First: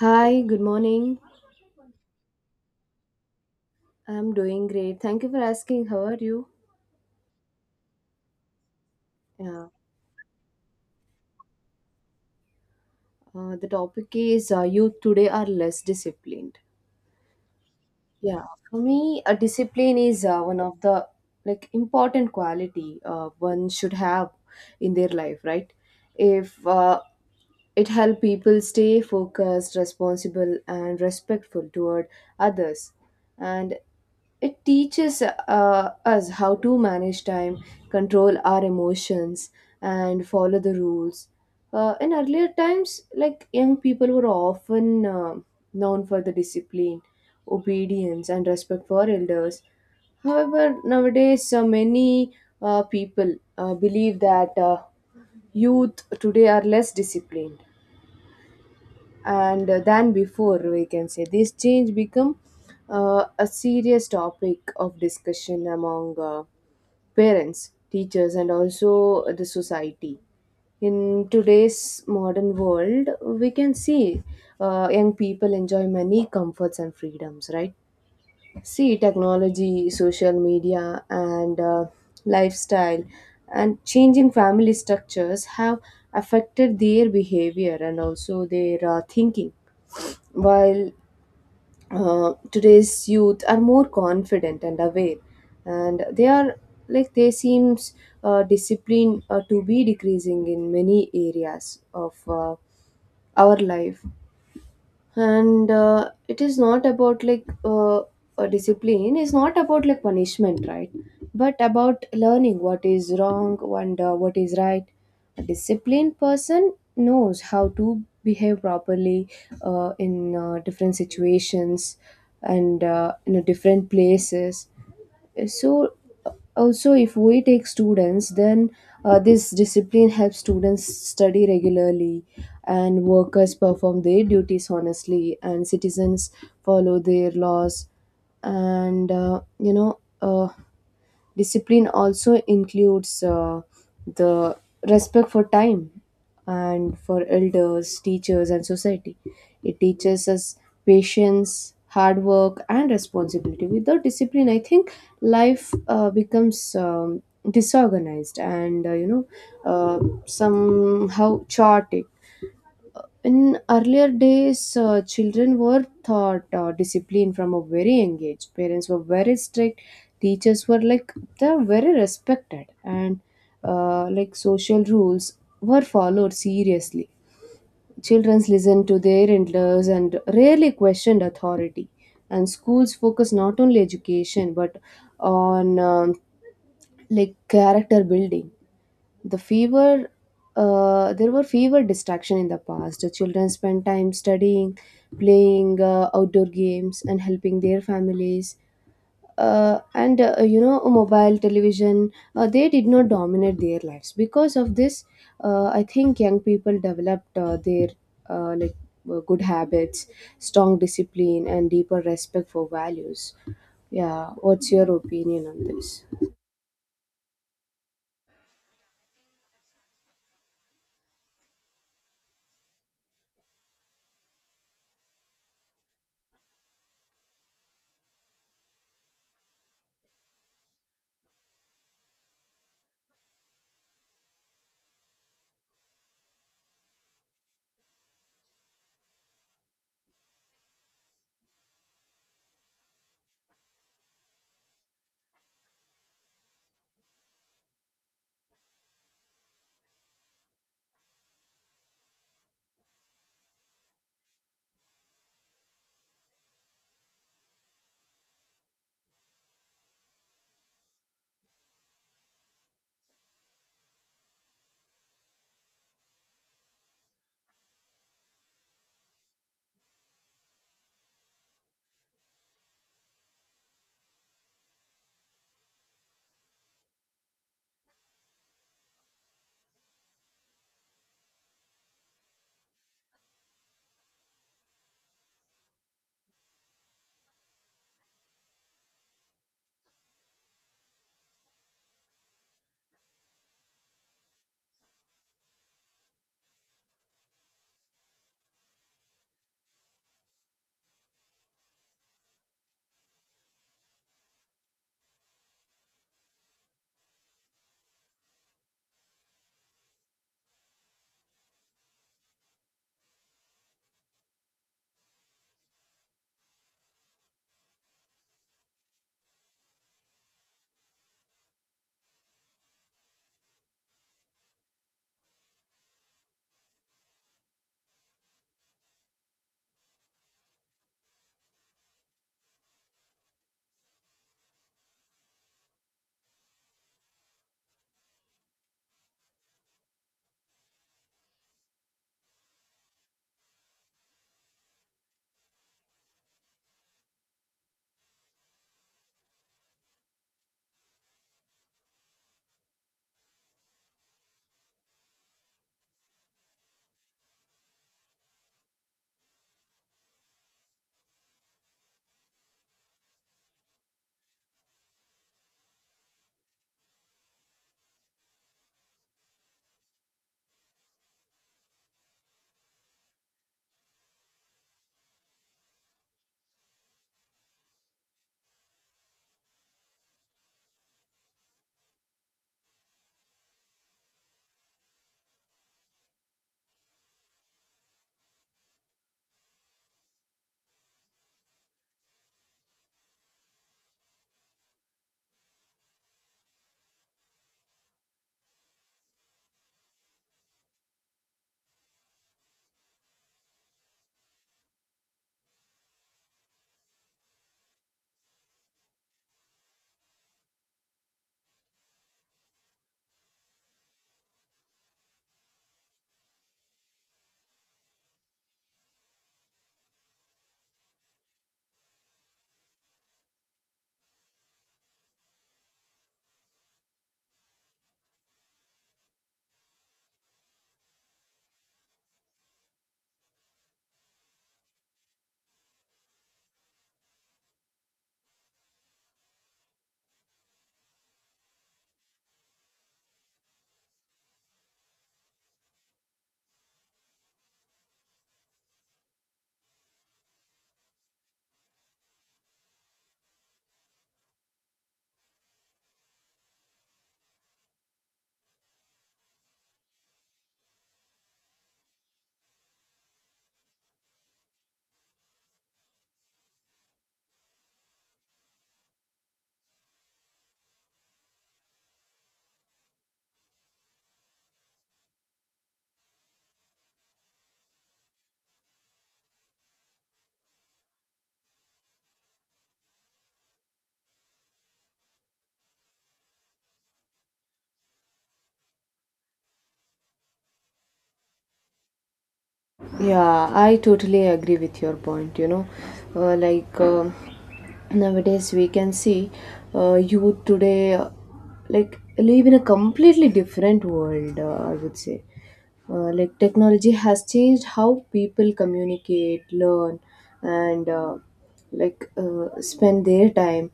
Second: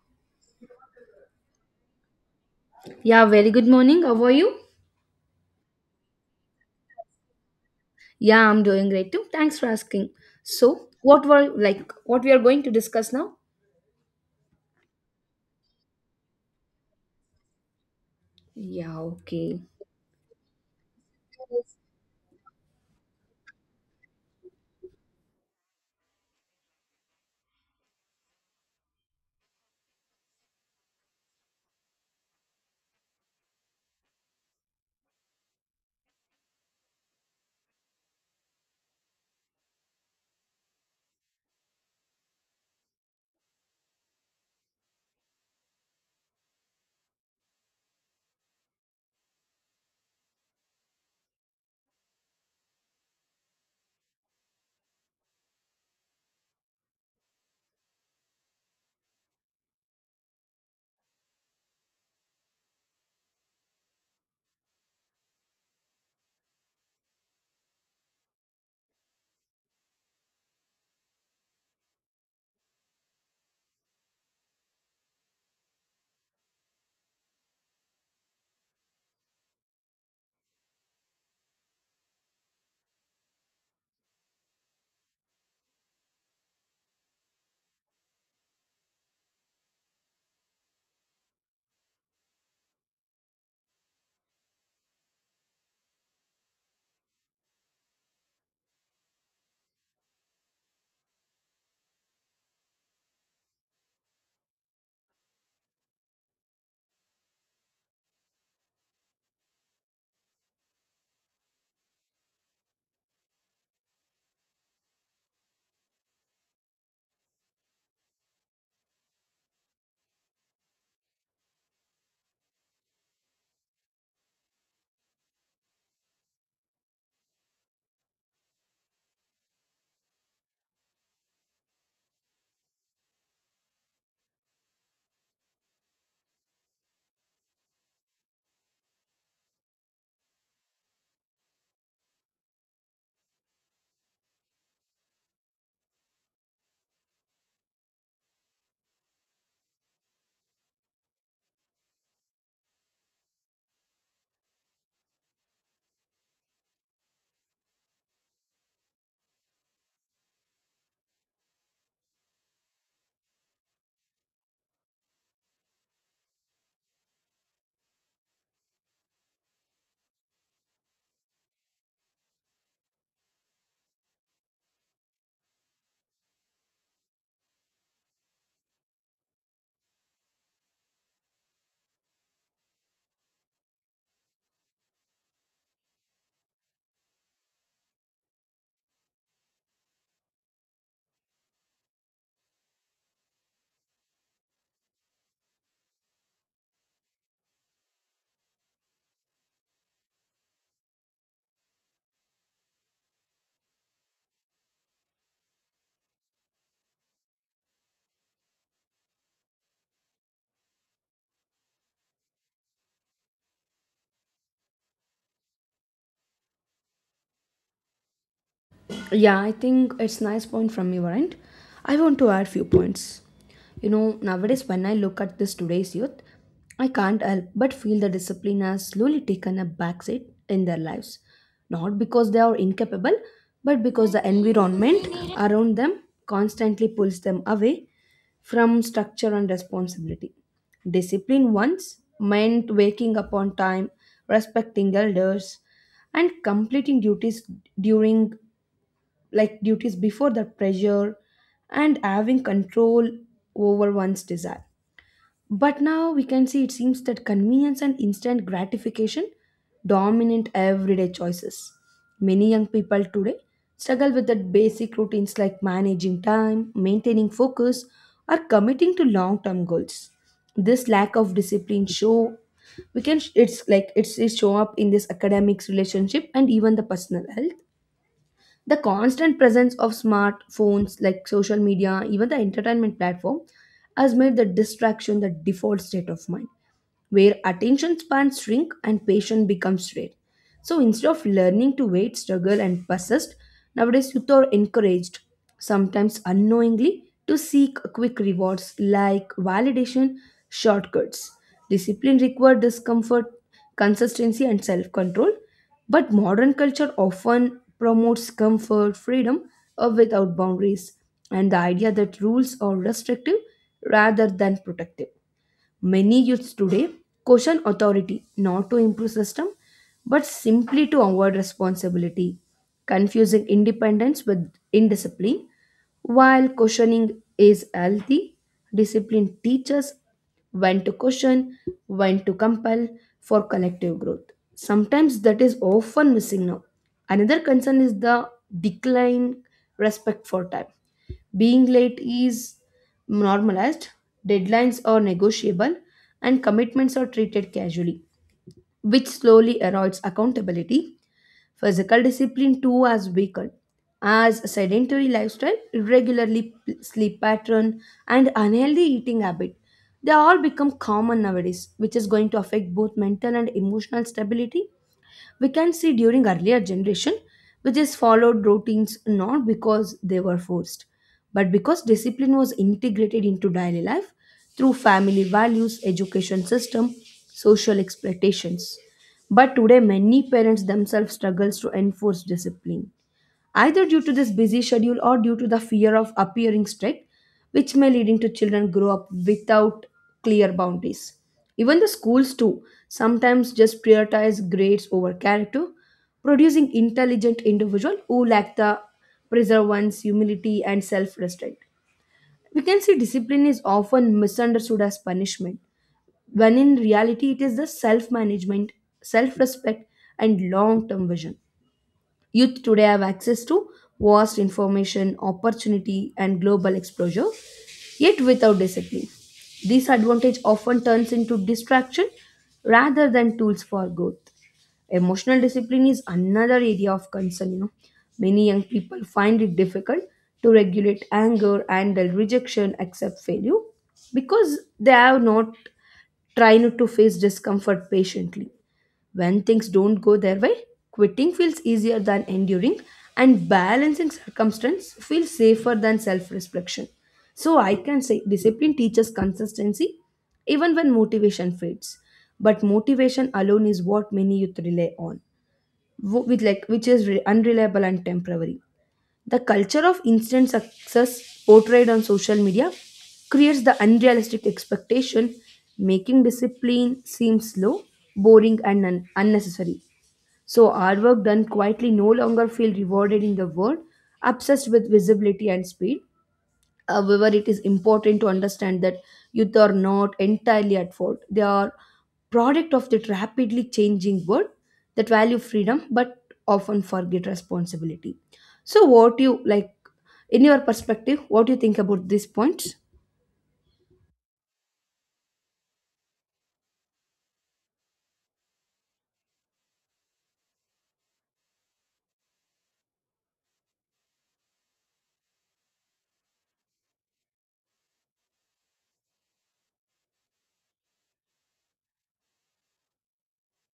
Hi, good morning. Yeah, very good morning. How are I'm you? doing great. Thank you for asking. How are you? Yeah, I'm doing great too. Thanks for Yeah. asking. So, what were like what we are going to discuss now? The topic is youth today are less disciplined. Yeah. For Yeah, me, a okay. discipline is one of the like important quality, one should have in their life, right? If it help people stay focused, responsible, and respectful toward others, and it teaches us how to manage time, control our emotions, and follow the rules. In earlier times, like young people were often known for the discipline, obedience, and respect for elders. However, nowadays, many people believe that youth today are less disciplined and than before. We can say this change become a serious topic of discussion among parents, teachers, and also the society. In today's modern world, we can see young people enjoy many comforts and freedoms, right? See, technology, social media, and lifestyle and changing family structures have affected their behavior and also their thinking. While today's youth are more confident and aware, and they are like they seems discipline to be decreasing in many areas of our life. And it is not about like a discipline, it's not about like punishment, right? But about learning what is wrong and what is right. A disciplined person knows how to behave properly in different situations and in a different places. So, also, if we take students then this discipline helps students study regularly, and workers perform their duties honestly, and citizens follow their laws. And discipline also includes the respect for time and for elders, teachers, and society. It teaches us patience, hard work, and responsibility. Without discipline, I think life becomes disorganized and uh, somehow chaotic. In earlier days, children were taught discipline from a very young age. Parents were very strict. Teachers were like they're very respected, and like social rules were followed seriously. Children listened to their elders and rarely questioned authority. And schools focus not only education but on like character building. The fever, there were fewer distraction in the past. The children spent time studying, playing outdoor games, and helping their families. And mobile, television, they did not dominate their lives. Because of this I think young people developed their like good habits, strong discipline, and deeper respect for values. Yeah, what's your opinion on this? Yeah, I think it's nice point from your end. I want to add few points. You know, nowadays when I look at this today's youth, I can't help but feel the discipline has slowly taken a backseat in their lives. Not because they are incapable, but because the environment around them constantly pulls them away from structure and responsibility. Discipline once meant waking up on time, respecting elders, and completing duties during like duties before that pressure and having control over one's desire. But now we can see it seems that convenience and instant gratification dominate everyday choices. Many young people today struggle with the basic routines like managing time, maintaining focus, or committing to long-term goals. This lack of discipline show we can it's like it's show up in this academics relationship and even the personal health. The constant presence of smartphones like social media, even the entertainment platform, has made the distraction the default state of mind, where attention spans shrink and patience becomes rare. So instead of learning to wait, struggle, and persist, nowadays youth are encouraged, sometimes unknowingly, to seek quick rewards like validation, shortcuts. Discipline requires discomfort, consistency, and self control. But modern culture often promotes comfort, freedom, or without boundaries, and the idea that rules are restrictive rather than protective. Many youths today question authority not to improve system but simply to avoid responsibility, confusing independence with indiscipline. While questioning is healthy, discipline teaches when to question, when to compel for collective growth. Sometimes that is often missing now. Another concern is the decline respect for time. Being late is normalized, deadlines are negotiable, and commitments are treated casually, which slowly erodes accountability. Physical discipline too has weakened, as sedentary lifestyle, sleep pattern, and unhealthy eating habit. They all become common nowadays, which is going to affect both mental and emotional stability. We can see during earlier generation which is followed routines not because they were forced but because discipline was integrated into daily life through family values, education system, social expectations. But today, many parents themselves struggles to enforce discipline, either due to this busy schedule or due to the fear of appearing strict, which may leading to children grow up without clear boundaries. Even the schools too sometimes just prioritize grades over character, producing intelligent individual who lack the perseverance, humility, and self-restraint. We can see discipline is often misunderstood as punishment when in reality it is the self management, self respect, and long term vision. Youth today have access to vast information, opportunity, and global exposure, yet without discipline. This advantage often turns into distraction rather than tools for growth. Emotional discipline is another area of concern, you know. Many young people find it difficult to regulate anger, handle rejection, accept failure because they have not trying to face discomfort patiently. When things don't go their way, quitting feels easier than enduring, and balancing circumstance feels safer than self reflection. So, I can say discipline teaches consistency even when motivation fades. But motivation alone is what many youth rely on, with like, unreliable and temporary. The culture of instant success portrayed on social media creates the unrealistic expectation, making discipline seem slow, boring, and unnecessary. So, our work done quietly no longer feel rewarded in the world obsessed with visibility and speed. However, it is important to understand that youth are not entirely at fault. They are product of that rapidly changing world that value freedom but often forget responsibility. So, what you like in your perspective? What do you think about these points? Yeah, I totally agree with your point. Like, nowadays we can see youth today like live in a completely different world. I would say, like technology has changed how people communicate, learn, and like spend their time.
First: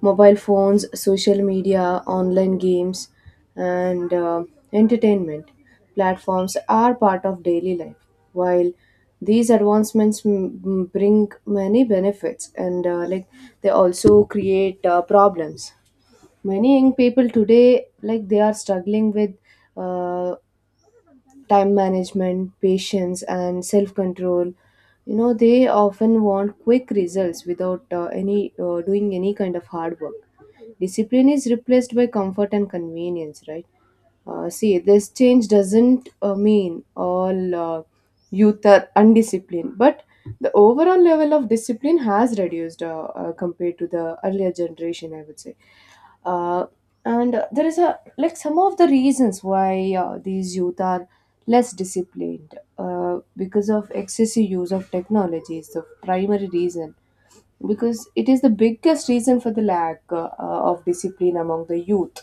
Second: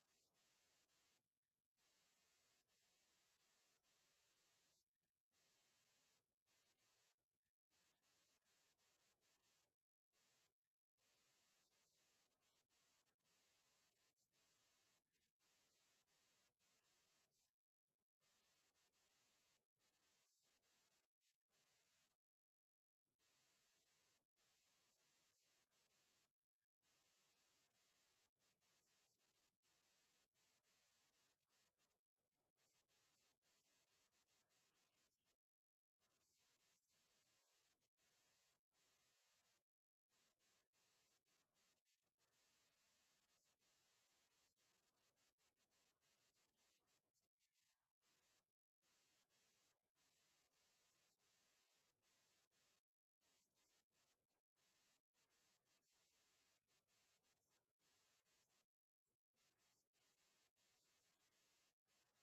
Mobile phones, social media, online games, and entertainment platforms are part of daily life. While these advancements bring many benefits, and like they also create problems. Many young people today, like they are struggling with uh, time management, patience, and self control. They often want quick results without any doing any kind of hard work. Discipline is replaced by comfort and convenience, right? See, this change doesn't mean all youth are undisciplined, but the overall level of discipline has reduced, compared to the earlier generation, I would say. Uh, and there is a like some of the reasons why these youth are less disciplined, because of excessive use of technology is the primary reason, because it is the biggest reason for the lack of discipline among the youth.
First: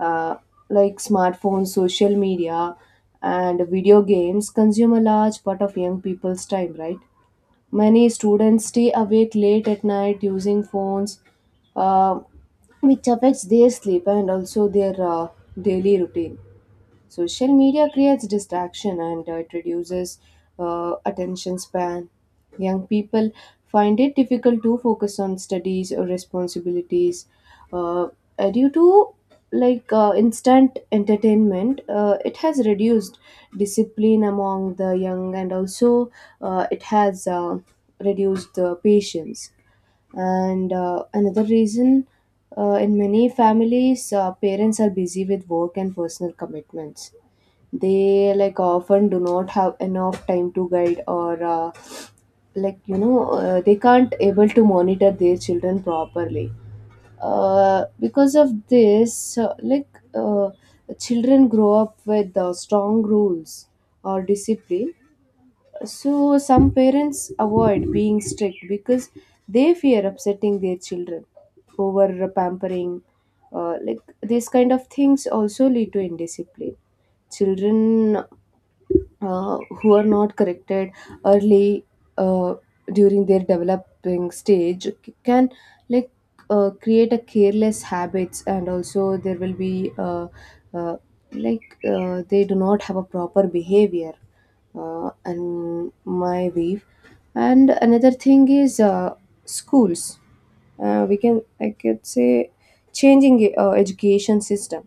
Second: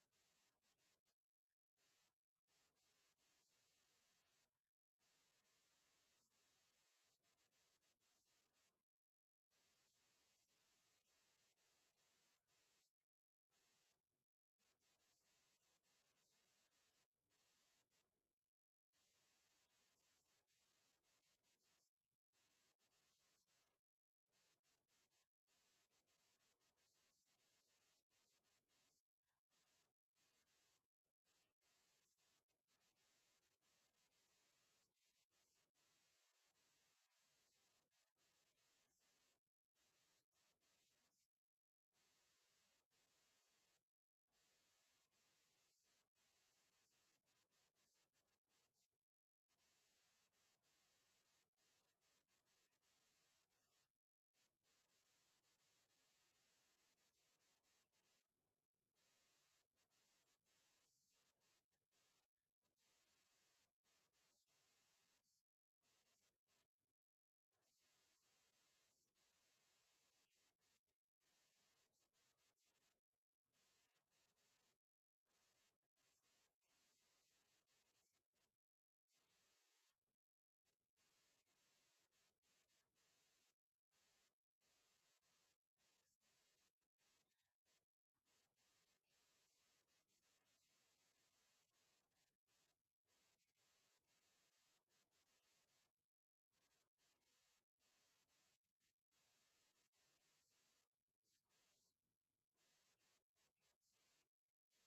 Uh, like, smartphones, social media, and video games consume a large part of young people's time, right? Many students stay awake late at night using phones, uh, which affects their sleep and also their daily routine. Social media creates distraction, and it reduces attention span. Young people find it difficult to focus on studies or responsibilities, uh, due to like instant entertainment. It has reduced discipline among the young, and also it has reduced the patience. And another reason, in many families, parents are busy with work and personal commitments. They like often do not have enough time to guide, or like they can't able to monitor their children properly. Because of this like, uh, children grow up with strong rules or discipline. So, some parents avoid being strict because they fear upsetting their children. Over pampering, like these kind of things also lead to indiscipline. Children who are not corrected early uh, during their developing stage can like create a careless habits, and also there will be uh, like they do not have a proper behavior, and my view. And another thing is schools. We can, I could say, changing education system.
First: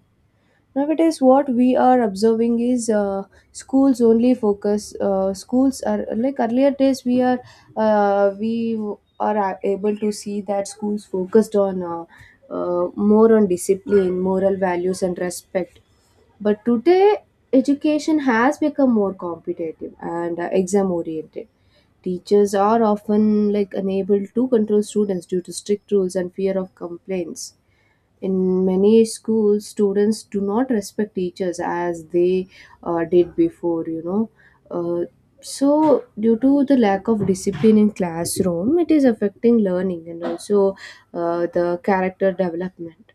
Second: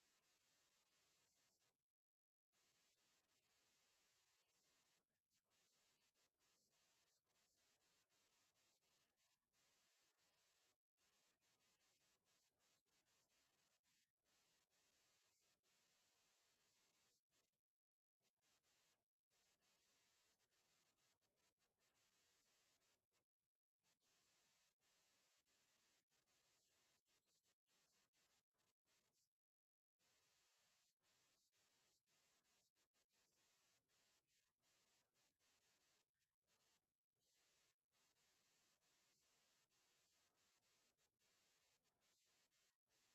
Nowadays, what we are observing is schools only focus. Schools are like earlier days. We are able to see that schools focused on, more on discipline, moral values, and respect. But today, education has become more competitive and exam oriented. Teachers are often like unable to control students due to strict rules and fear of complaints. In many schools, students do not respect teachers as they did before. Uh, so, due to the lack of discipline in classroom, it is affecting learning and also the character development.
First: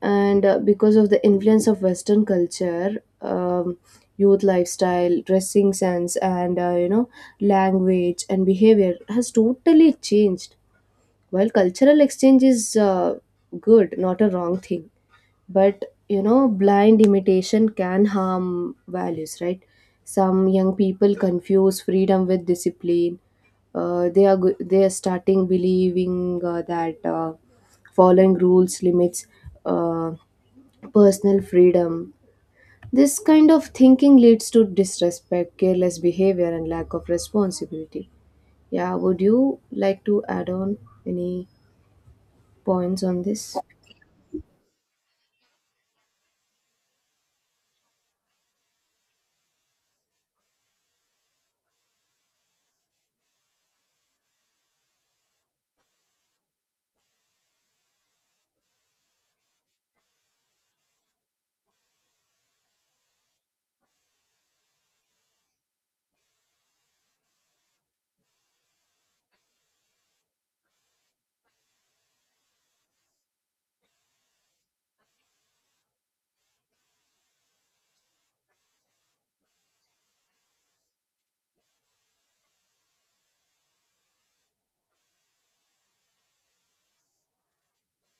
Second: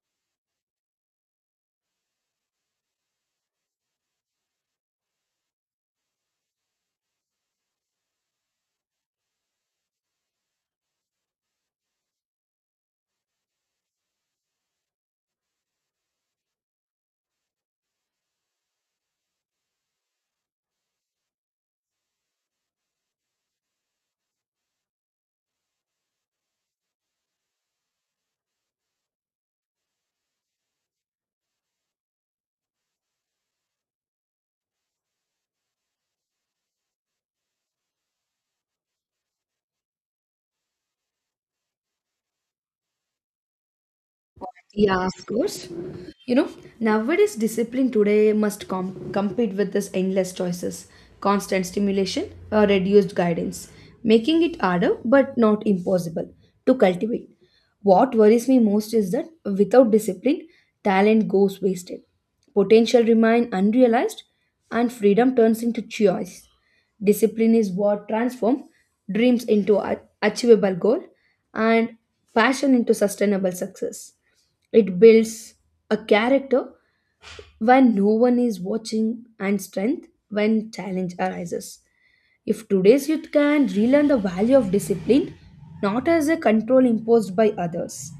And because of the influence of Western culture, youth lifestyle, dressing sense, and language and behavior has totally changed. While cultural exchange is good, not a wrong thing, but blind imitation can harm values, right? Some young people confuse freedom with discipline. They are starting believing that following rules limits uh, personal freedom. This kind of thinking leads to disrespect, careless behavior, and lack of responsibility. Yeah, would you like to add on any points on this? Yeah, of course. You know, nowadays discipline today must compete with this endless choices, constant stimulation, or reduced guidance, making it harder but not impossible to cultivate. What worries me most is that without discipline, talent goes wasted, potential remain unrealized, and freedom turns into choice. Discipline is what transforms dreams into achievable goal and passion into sustainable success. It builds a character when no one is watching and strength when challenge arises. If today's youth can relearn the value of discipline, not as a control imposed by others,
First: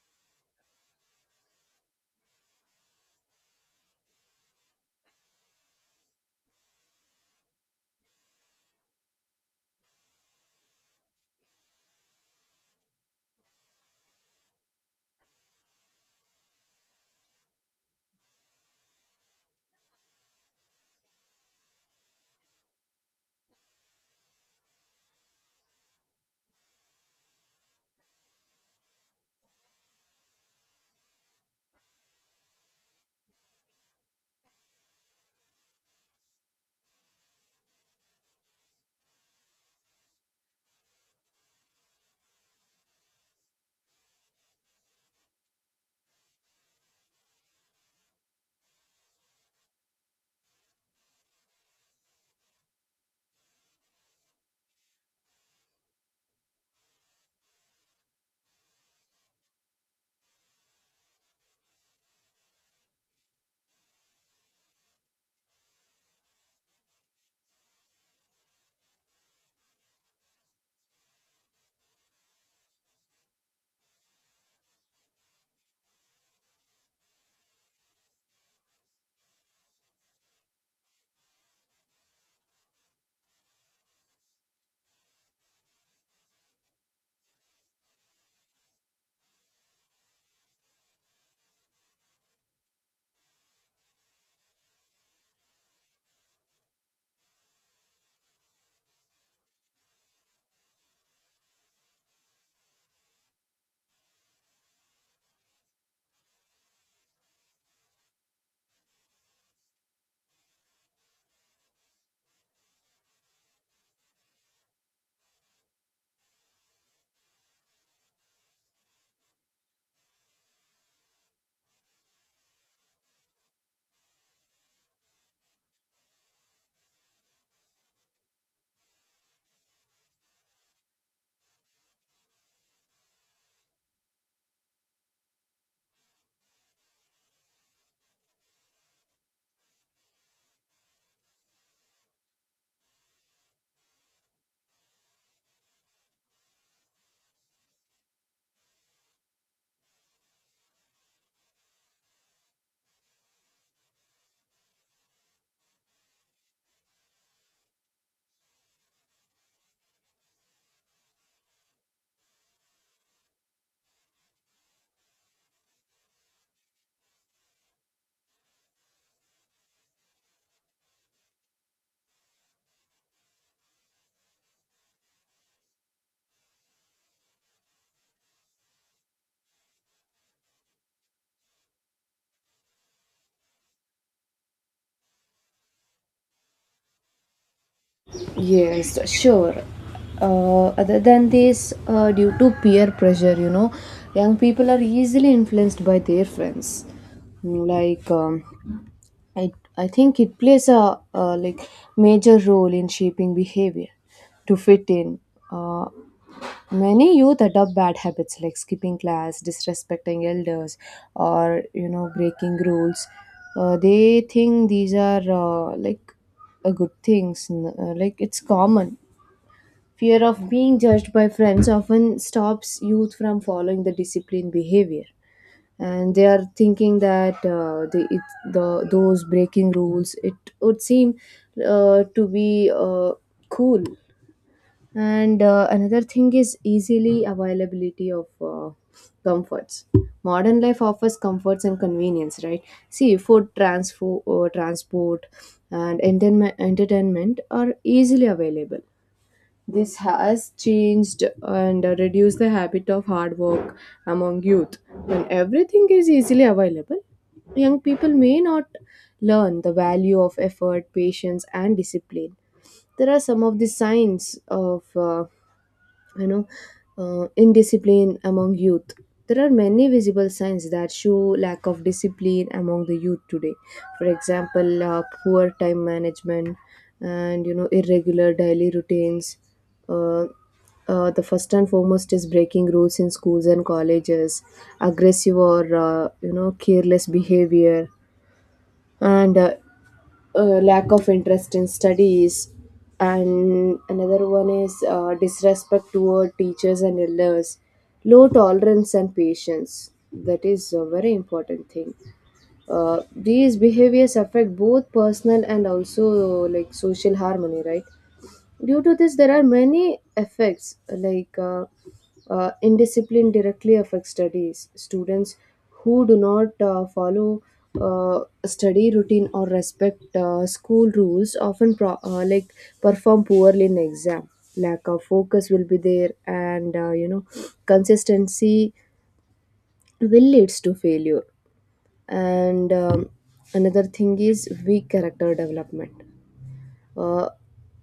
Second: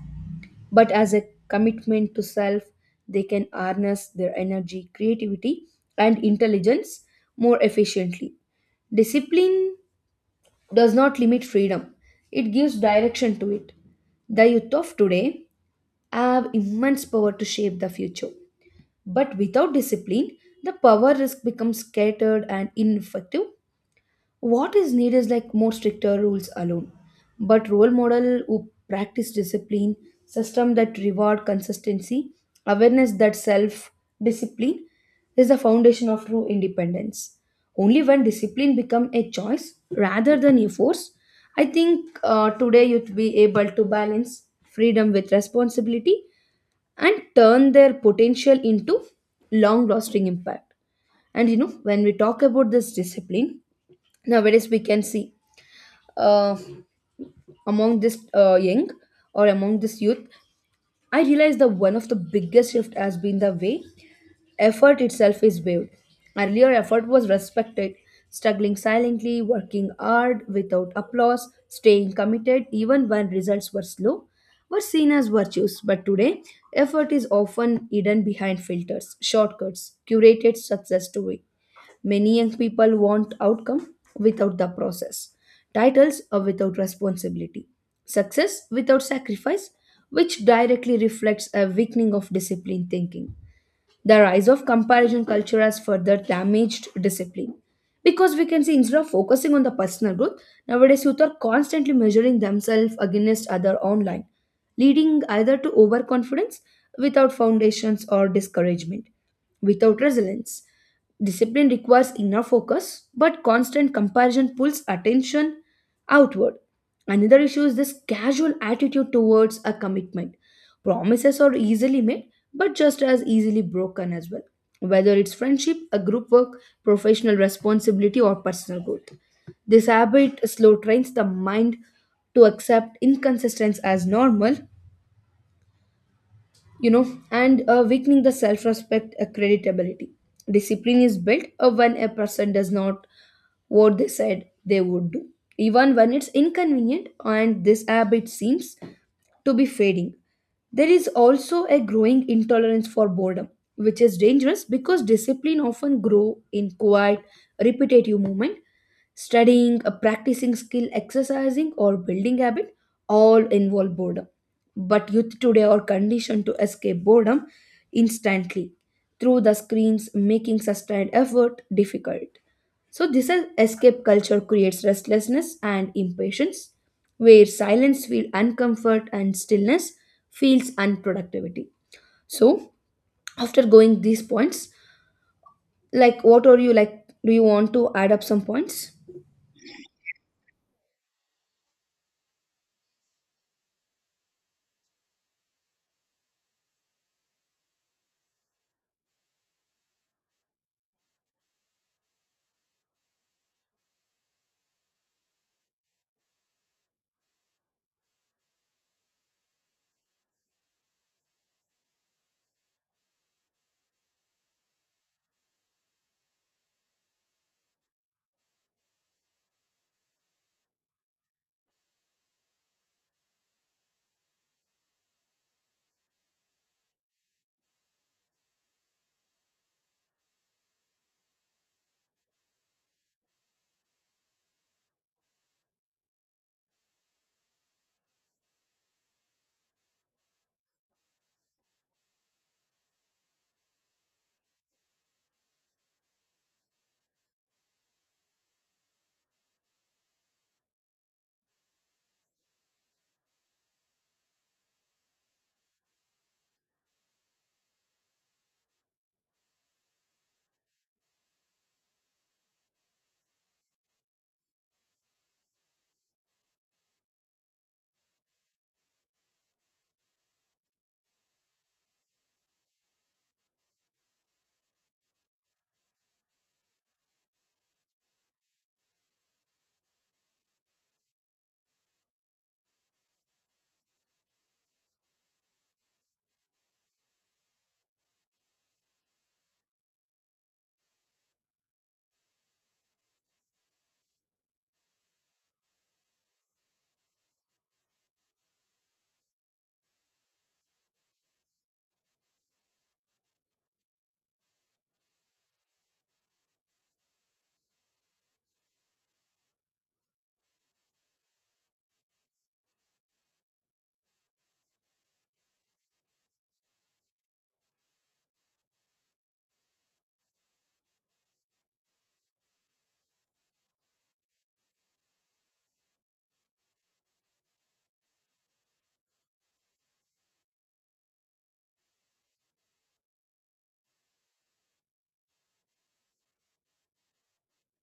but as a commitment to self, they can harness their energy, creativity, and intelligence more efficiently. Discipline does not limit freedom, it gives direction to it. The youth of today have immense power to shape the future. But without discipline, the power risk becomes scattered and ineffective. What is needed is like more stricter rules alone. But role model who practice discipline, system that reward consistency, awareness that self discipline is the foundation of true independence. Only when discipline become a choice rather than a force, I think today you'd be able to balance freedom with responsibility and turn their potential into long lasting impact. And you know, when we talk about this discipline, nowadays we can see uh, among this young or among this youth, I realize that one of the biggest shift has been the way effort itself is valued. Earlier, effort was respected, struggling silently, working hard without applause, staying committed even when results were slow, were seen as virtues. But today, effort is often hidden behind filters, shortcuts, curated success story. Many young people want outcome without the process, titles are without responsibility, success without sacrifice, which directly reflects a weakening of discipline thinking. The rise of comparison culture has further damaged discipline. Because we can see instead of focusing on the personal growth, nowadays youth are constantly measuring themselves against other online, leading either to overconfidence without foundations or discouragement without resilience. Discipline requires inner focus, but constant comparison pulls attention outward. Another issue is this casual attitude towards a commitment. Promises are easily made, but just as easily broken as well, whether it's friendship, a group work, professional responsibility, or personal growth. This habit slow trains the mind to accept inconsistency as normal, you know, and weakening the self respect accreditability. Discipline is built when a person does not what they said they would do, even when it's inconvenient, and this habit seems to be fading. There is also a growing intolerance for boredom, which is dangerous because discipline often grow in quiet, repetitive movement. Studying, a practicing skill, exercising, or building habit all involve boredom. But youth today are conditioned to escape boredom instantly through the screens, making sustained effort difficult. So, this is escape culture creates restlessness and impatience, where silence feels uncomfort and stillness feels unproductivity. So, after going these points, like what are you like? Do you want to add up some points? Yes, sure. Other than this, due to peer pressure, young people are easily influenced by their friends. Like, I, I think it plays a like major role in shaping behavior to fit in. Uh, Many youth adopt bad habits like skipping class, disrespecting elders, or breaking rules. They think these are like a good things. Like, it's common. Fear of being judged by friends often stops youth from following the disciplined behavior, and they are thinking that the, it, the those breaking rules, it would seem to be cool. And another thing is easily availability of comforts. Modern life offers comforts and convenience, right? See, food, transport, and entertainment are easily available. This has changed and reduced the habit of hard work among youth. When everything is easily available, young people may not learn the value of effort, patience, and discipline. There are some of the signs of you know indiscipline among youth. There are many visible signs that show lack of discipline among the youth today. For example, poor time management, and irregular daily routines. uh, the first and foremost is breaking rules in schools and colleges, aggressive or careless behavior, and lack of interest in studies. And another one is disrespect toward teachers and elders, low tolerance and patience. That is a very important thing. These behaviors affect both personal and also like social harmony, right? Due to this, there are many effects like, indiscipline directly affects studies. Students who do not follow uh, study routine or respect school rules often like perform poorly in exam. Lack of focus will be there, and consistency will leads to failure. And another thing is weak character development. uh,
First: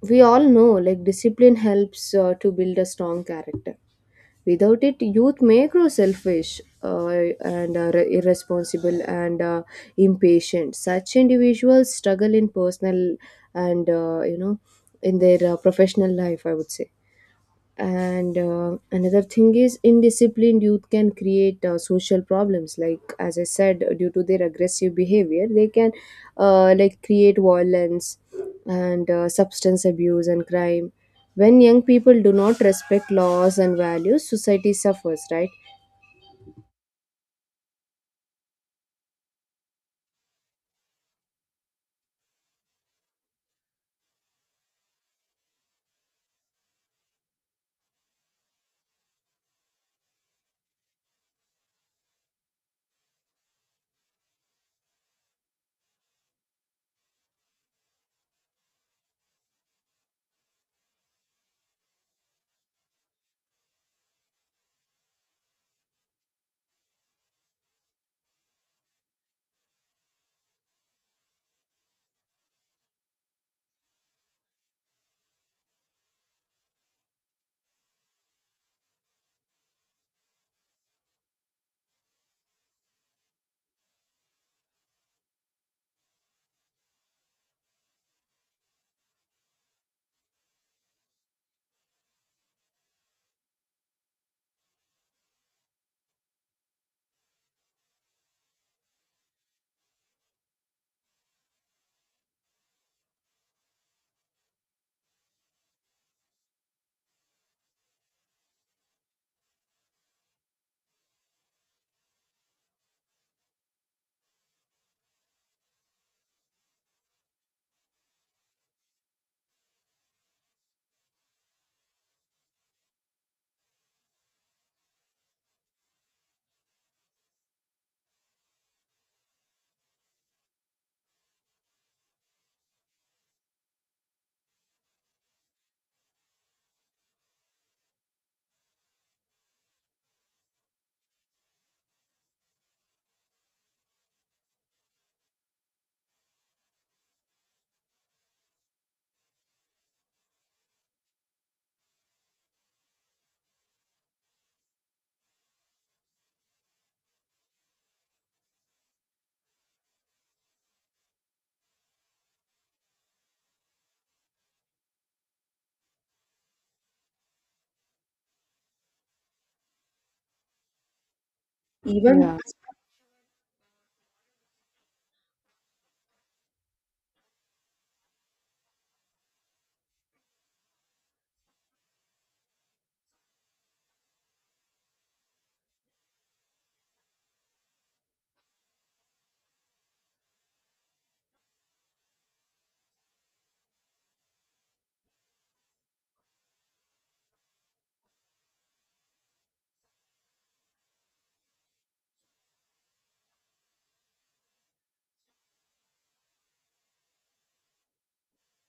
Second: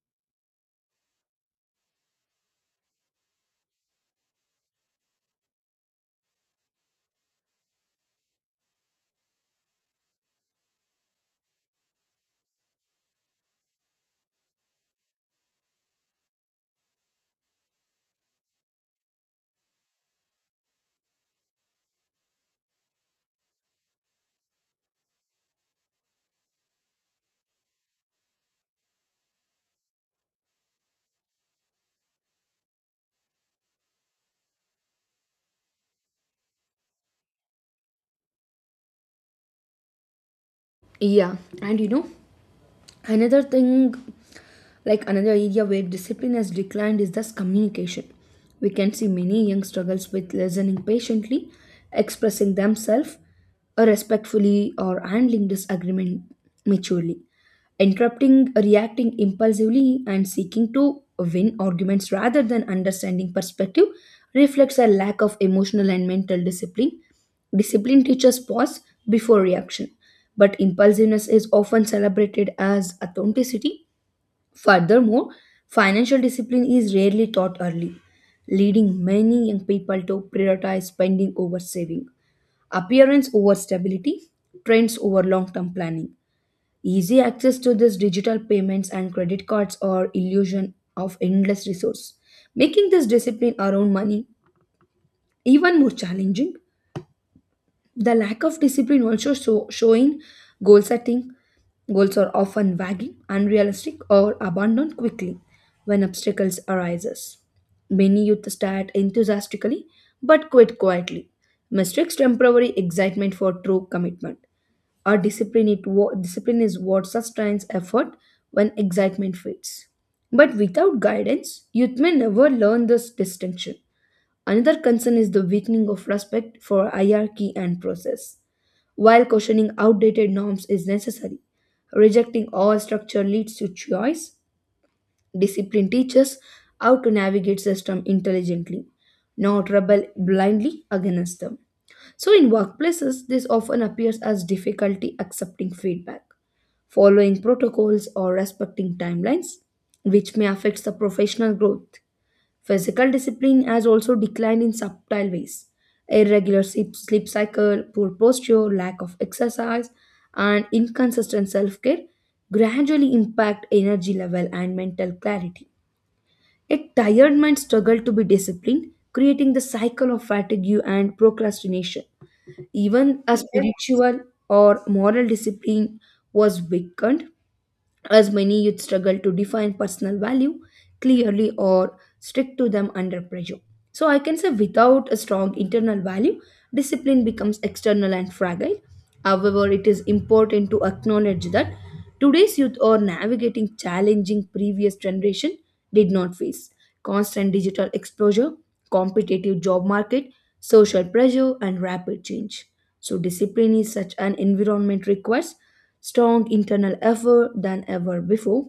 we all know like discipline helps to build a strong character. Without it, youth may grow selfish, and are irresponsible and impatient. Such individuals struggle in personal and in their professional life, I would say. And another thing is indisciplined youth can create social problems. Like, as I said, due to their aggressive behavior, they can like create violence, and substance abuse and crime. When young people do not respect laws and values, society suffers, right? Yeah, and you know, another thing like another area where discipline has declined is thus communication. We can see many young struggles with listening patiently, expressing themselves respectfully, or handling disagreement maturely. Interrupting, reacting impulsively, and seeking to win arguments rather than understanding perspective reflects a lack of emotional and mental discipline. Discipline teaches pause before reaction, but impulsiveness is often celebrated as authenticity. Furthermore, financial discipline is rarely taught early, leading many young people to prioritize spending over saving, appearance over stability, trends over long term planning. Easy access to this digital payments and credit cards are illusion of endless resource, making this discipline around money even more challenging. The lack of discipline also showing goal setting. Goals are often vague, unrealistic, or abandoned quickly when obstacles arises. Many youth start enthusiastically but quit quietly. Mistakes temporary excitement for true commitment. Or discipline, discipline is what sustains effort when excitement fades. But without guidance, youth may never learn this distinction. Another concern is the weakening of respect for hierarchy and process. While questioning outdated norms is necessary, rejecting all structure leads to choice. Discipline teaches how to navigate system intelligently, not rebel blindly against them. So in workplaces, this often appears as difficulty accepting feedback, following protocols or respecting timelines, which may affect the professional growth. Physical discipline has also declined in subtle ways. Sleep cycle, poor posture, lack of exercise, and inconsistent self care gradually impact energy level and mental clarity. A tired mind struggles to be disciplined, creating the cycle of fatigue and procrastination. Even. Yeah. Even a spiritual or moral discipline was weakened as many youth struggle to define personal value clearly or stick to them under pressure. So, I can say without a strong internal value, discipline becomes external and fragile. However, it is important to acknowledge that today's youth are navigating challenging previous generation did not face constant digital exposure, competitive job market, social pressure, and rapid change. So, discipline is such an environment requires strong internal effort than ever before.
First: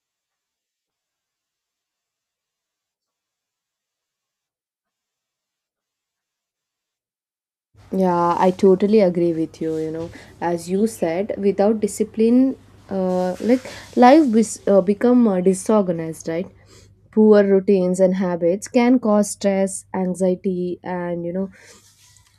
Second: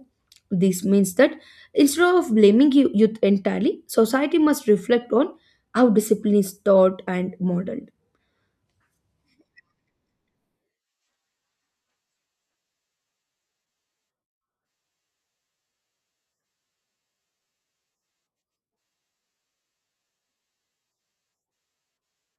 This means that instead of blaming youth entirely, society must reflect on how discipline is taught and modeled. Yeah, I totally agree with you. As you said, without discipline, like life become disorganized, right? Poor routines and habits can cause stress, anxiety, and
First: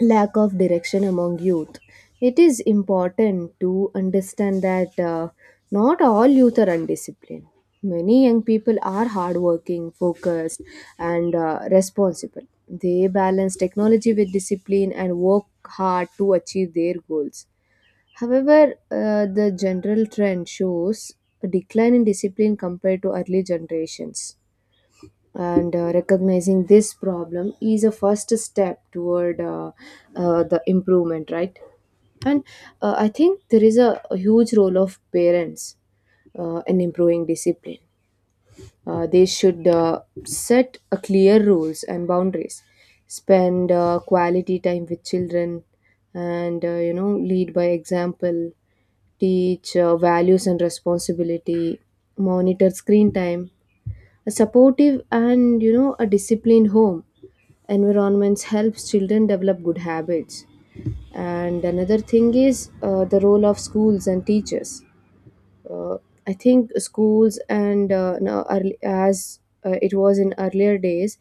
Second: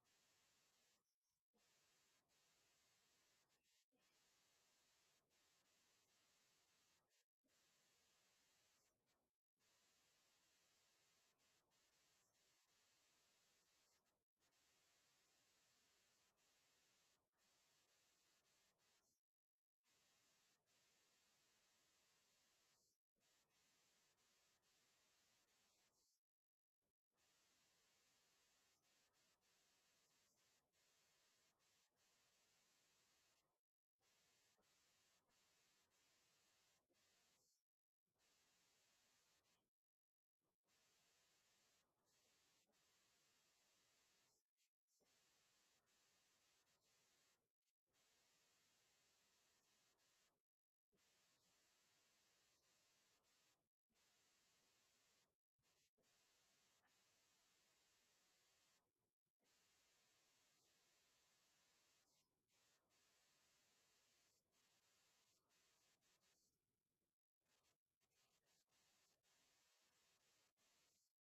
lack of direction among youth. It is important to understand that not all youth are undisciplined. Many young people are hardworking, focused, and responsible. They balance technology with discipline and work hard to achieve their goals. However, the general trend shows a decline in discipline compared to early generations, and recognizing this problem is a first step toward the improvement, right? And I think there is a huge role of parents in improving discipline. Uh, they should set a clear rules and boundaries, spend quality time with children, and lead by example, teach values and responsibility, monitor screen time. A supportive and a disciplined home environments helps children develop good habits. And another thing is the role of schools and teachers. Uh, I think schools and now early, as it was in earlier days,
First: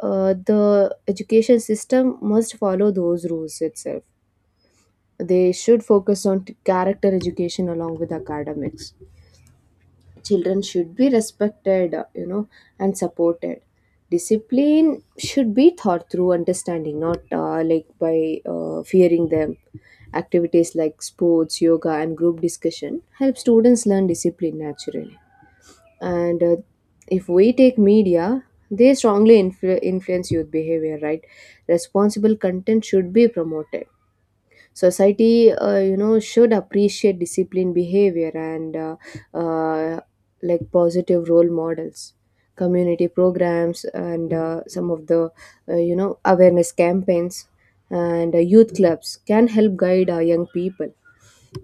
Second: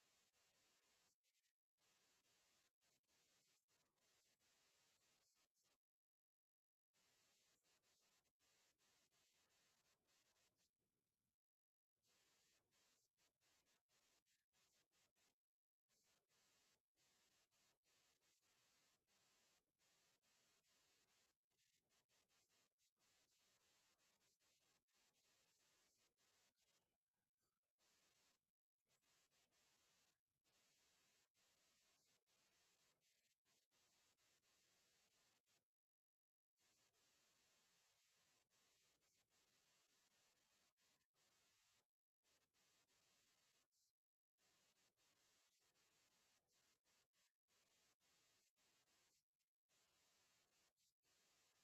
the education system must follow those rules itself. They should focus on character education along with academics. Children should be respected, and supported. Discipline should be thought through understanding, not like by fearing them. Activities like sports, yoga, and group discussion help students learn discipline naturally. And if we take media, they strongly influence youth behavior, right? Responsible content should be promoted. Society should appreciate disciplined behavior, and uh, like positive role models, community programs, and some of the awareness campaigns and youth clubs can help guide our young people.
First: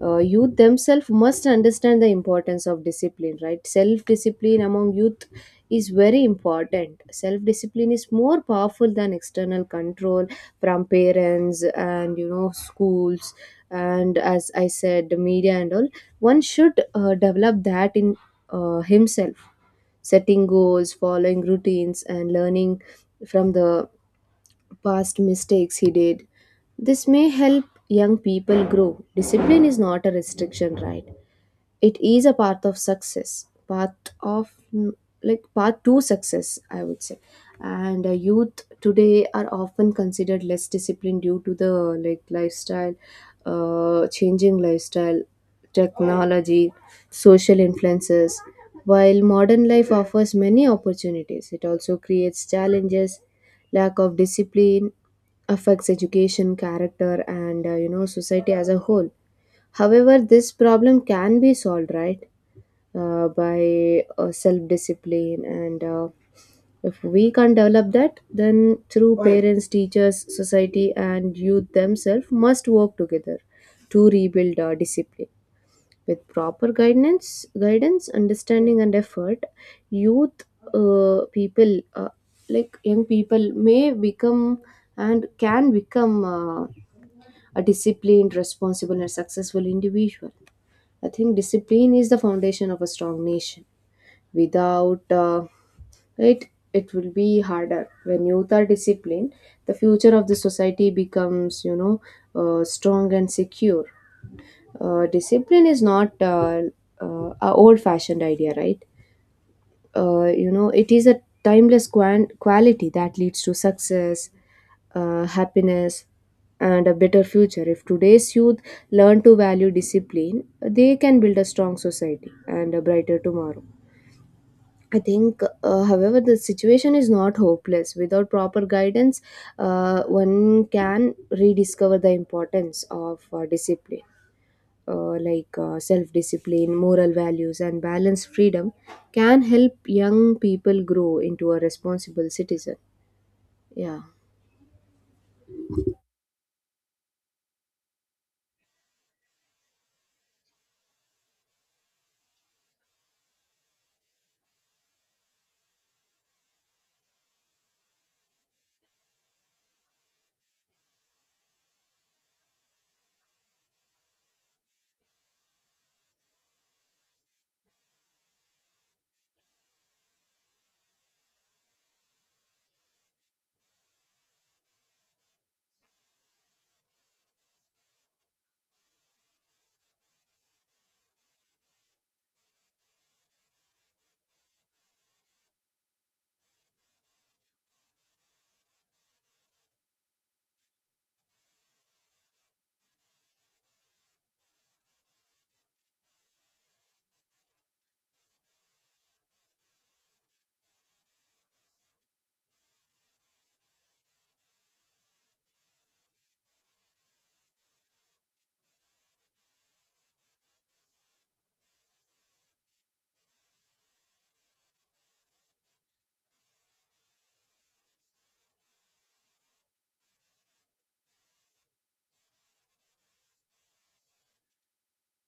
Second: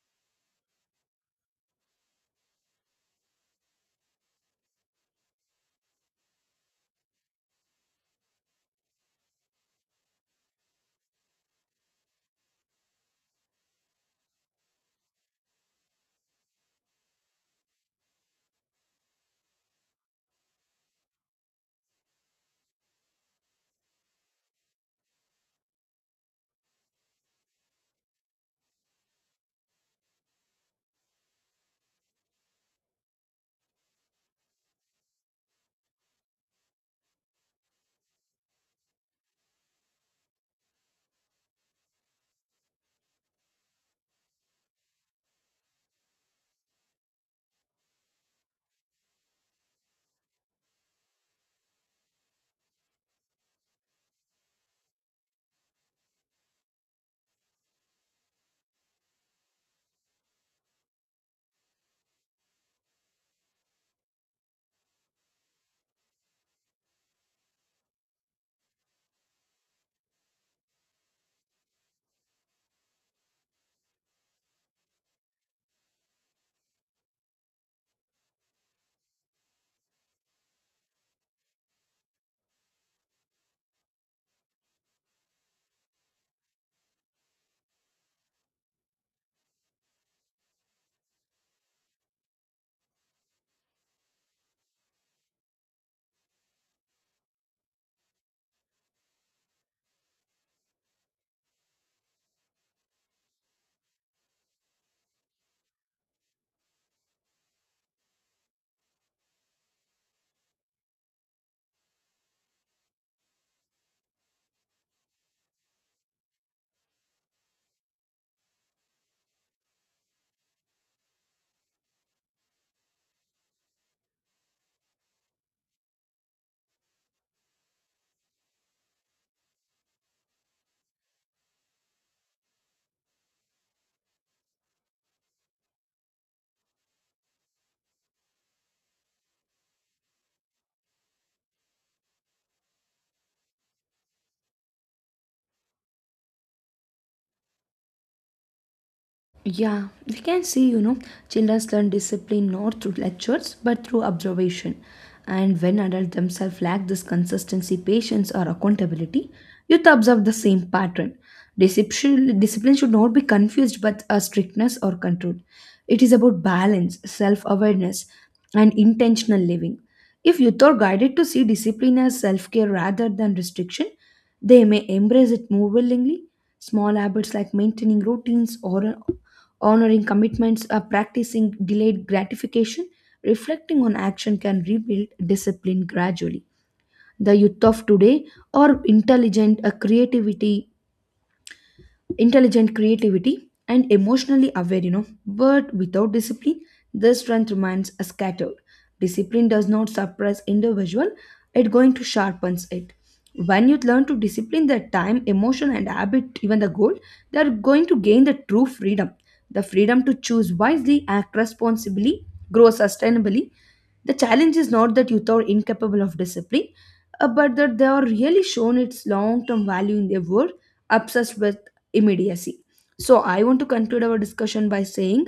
Uh, youth themselves must understand the importance of discipline, right? Self discipline among youth is very important. Self discipline is more powerful than external control from parents and schools, and as I said, the media and all. One should develop that in himself, setting goals, following routines, and learning from the past mistakes he did. This may help young people grow. Discipline is not a restriction, right? It is a path of success, path of like path to success, I would say. And youth today are often considered less disciplined due to the like lifestyle, changing lifestyle, technology, social influences. While modern life offers many opportunities, it also creates challenges. Lack of discipline affects education, character, and society as a whole. However, this problem can be solved, right, by self discipline. And if we can't develop that, then through parents, teachers, society, and youth themselves must work together to rebuild discipline. With proper guidance, understanding, and effort, youth uh, people, uh, like young people, may become and can become a disciplined, responsible, and successful individual. I think discipline is the foundation of a strong nation. Without it, it will be harder. When youth are disciplined, the future of the society becomes, strong and secure. Discipline is not a old-fashioned idea, right? Uh, it is a timeless quality that leads to success, happiness, and a better future. If today's youth learn to value discipline, they can build a strong society and a brighter tomorrow. I think however, the situation is not hopeless. Without proper guidance, one can rediscover the importance of discipline. Uh, like self discipline, moral values, and balanced freedom can help young people grow into a responsible citizen. Yeah. Yeah, we can see, you know, children learn discipline not through lectures but through observation. And when adults themselves lack this consistency, patience, or accountability, youth observe the same pattern. Discipline should not be confused with a strictness or control. It is about balance, self awareness, and intentional living. If youth are guided to see discipline as self care rather than restriction, they may embrace it more willingly. Small habits like maintaining routines or honoring commitments, practicing delayed gratification, reflecting on action can rebuild discipline gradually. The youth of today are intelligent creativity and emotionally aware, you know, but without discipline this strength remains scattered. Discipline does not suppress individual, it going to sharpens it. When you learn to discipline the time, emotion, and habit, even the goal, they are going to gain the true freedom, the freedom to choose wisely, act responsibly, grow sustainably. The challenge is not that youth are incapable of discipline, but that they are really shown its long-term value in their world obsessed with immediacy. So, I want to conclude our discussion by saying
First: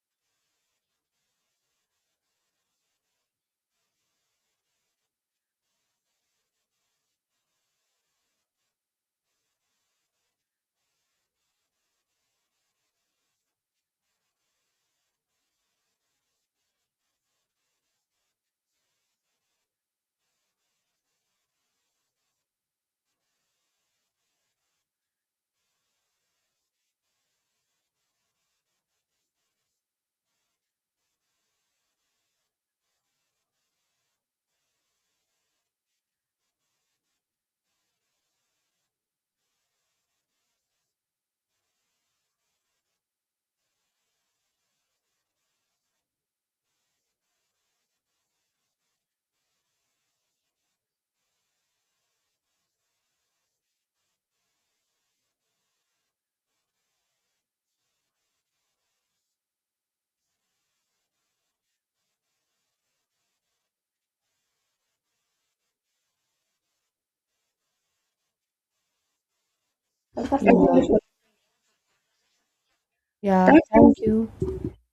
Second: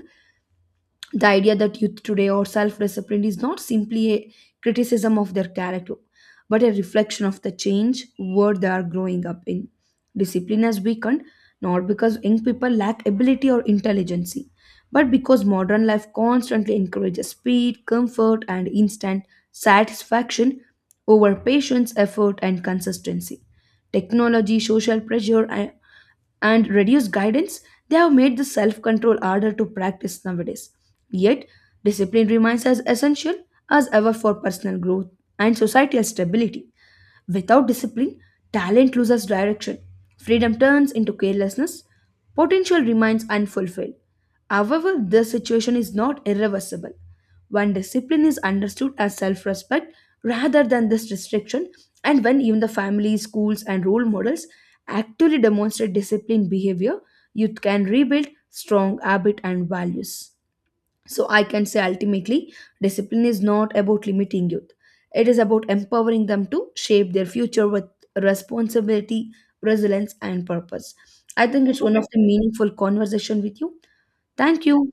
the idea that youth today or self discipline is not simply a criticism of their character, but a reflection of the change world they are growing up in. Discipline has weakened not because young people lack ability or intelligence, but because modern life constantly encourages speed, comfort, and instant satisfaction over patience, effort, and consistency. Technology, social pressure, and reduced guidance, they have made the self control harder to practice nowadays. Yet, discipline remains as essential as ever for personal growth and societal stability. Without discipline, talent loses direction. Freedom turns into carelessness. Potential remains unfulfilled. However, this situation is not irreversible. When discipline is understood as self respect rather than this restriction, and when even the family, schools, and role models actively demonstrate disciplined behavior, youth can rebuild strong habit and values. So I can say ultimately, discipline is not about limiting youth. It is about empowering them to shape their future with responsibility, resilience, and purpose. I think it's one of the meaningful conversation Yeah. with That, you. thank you. Thank you.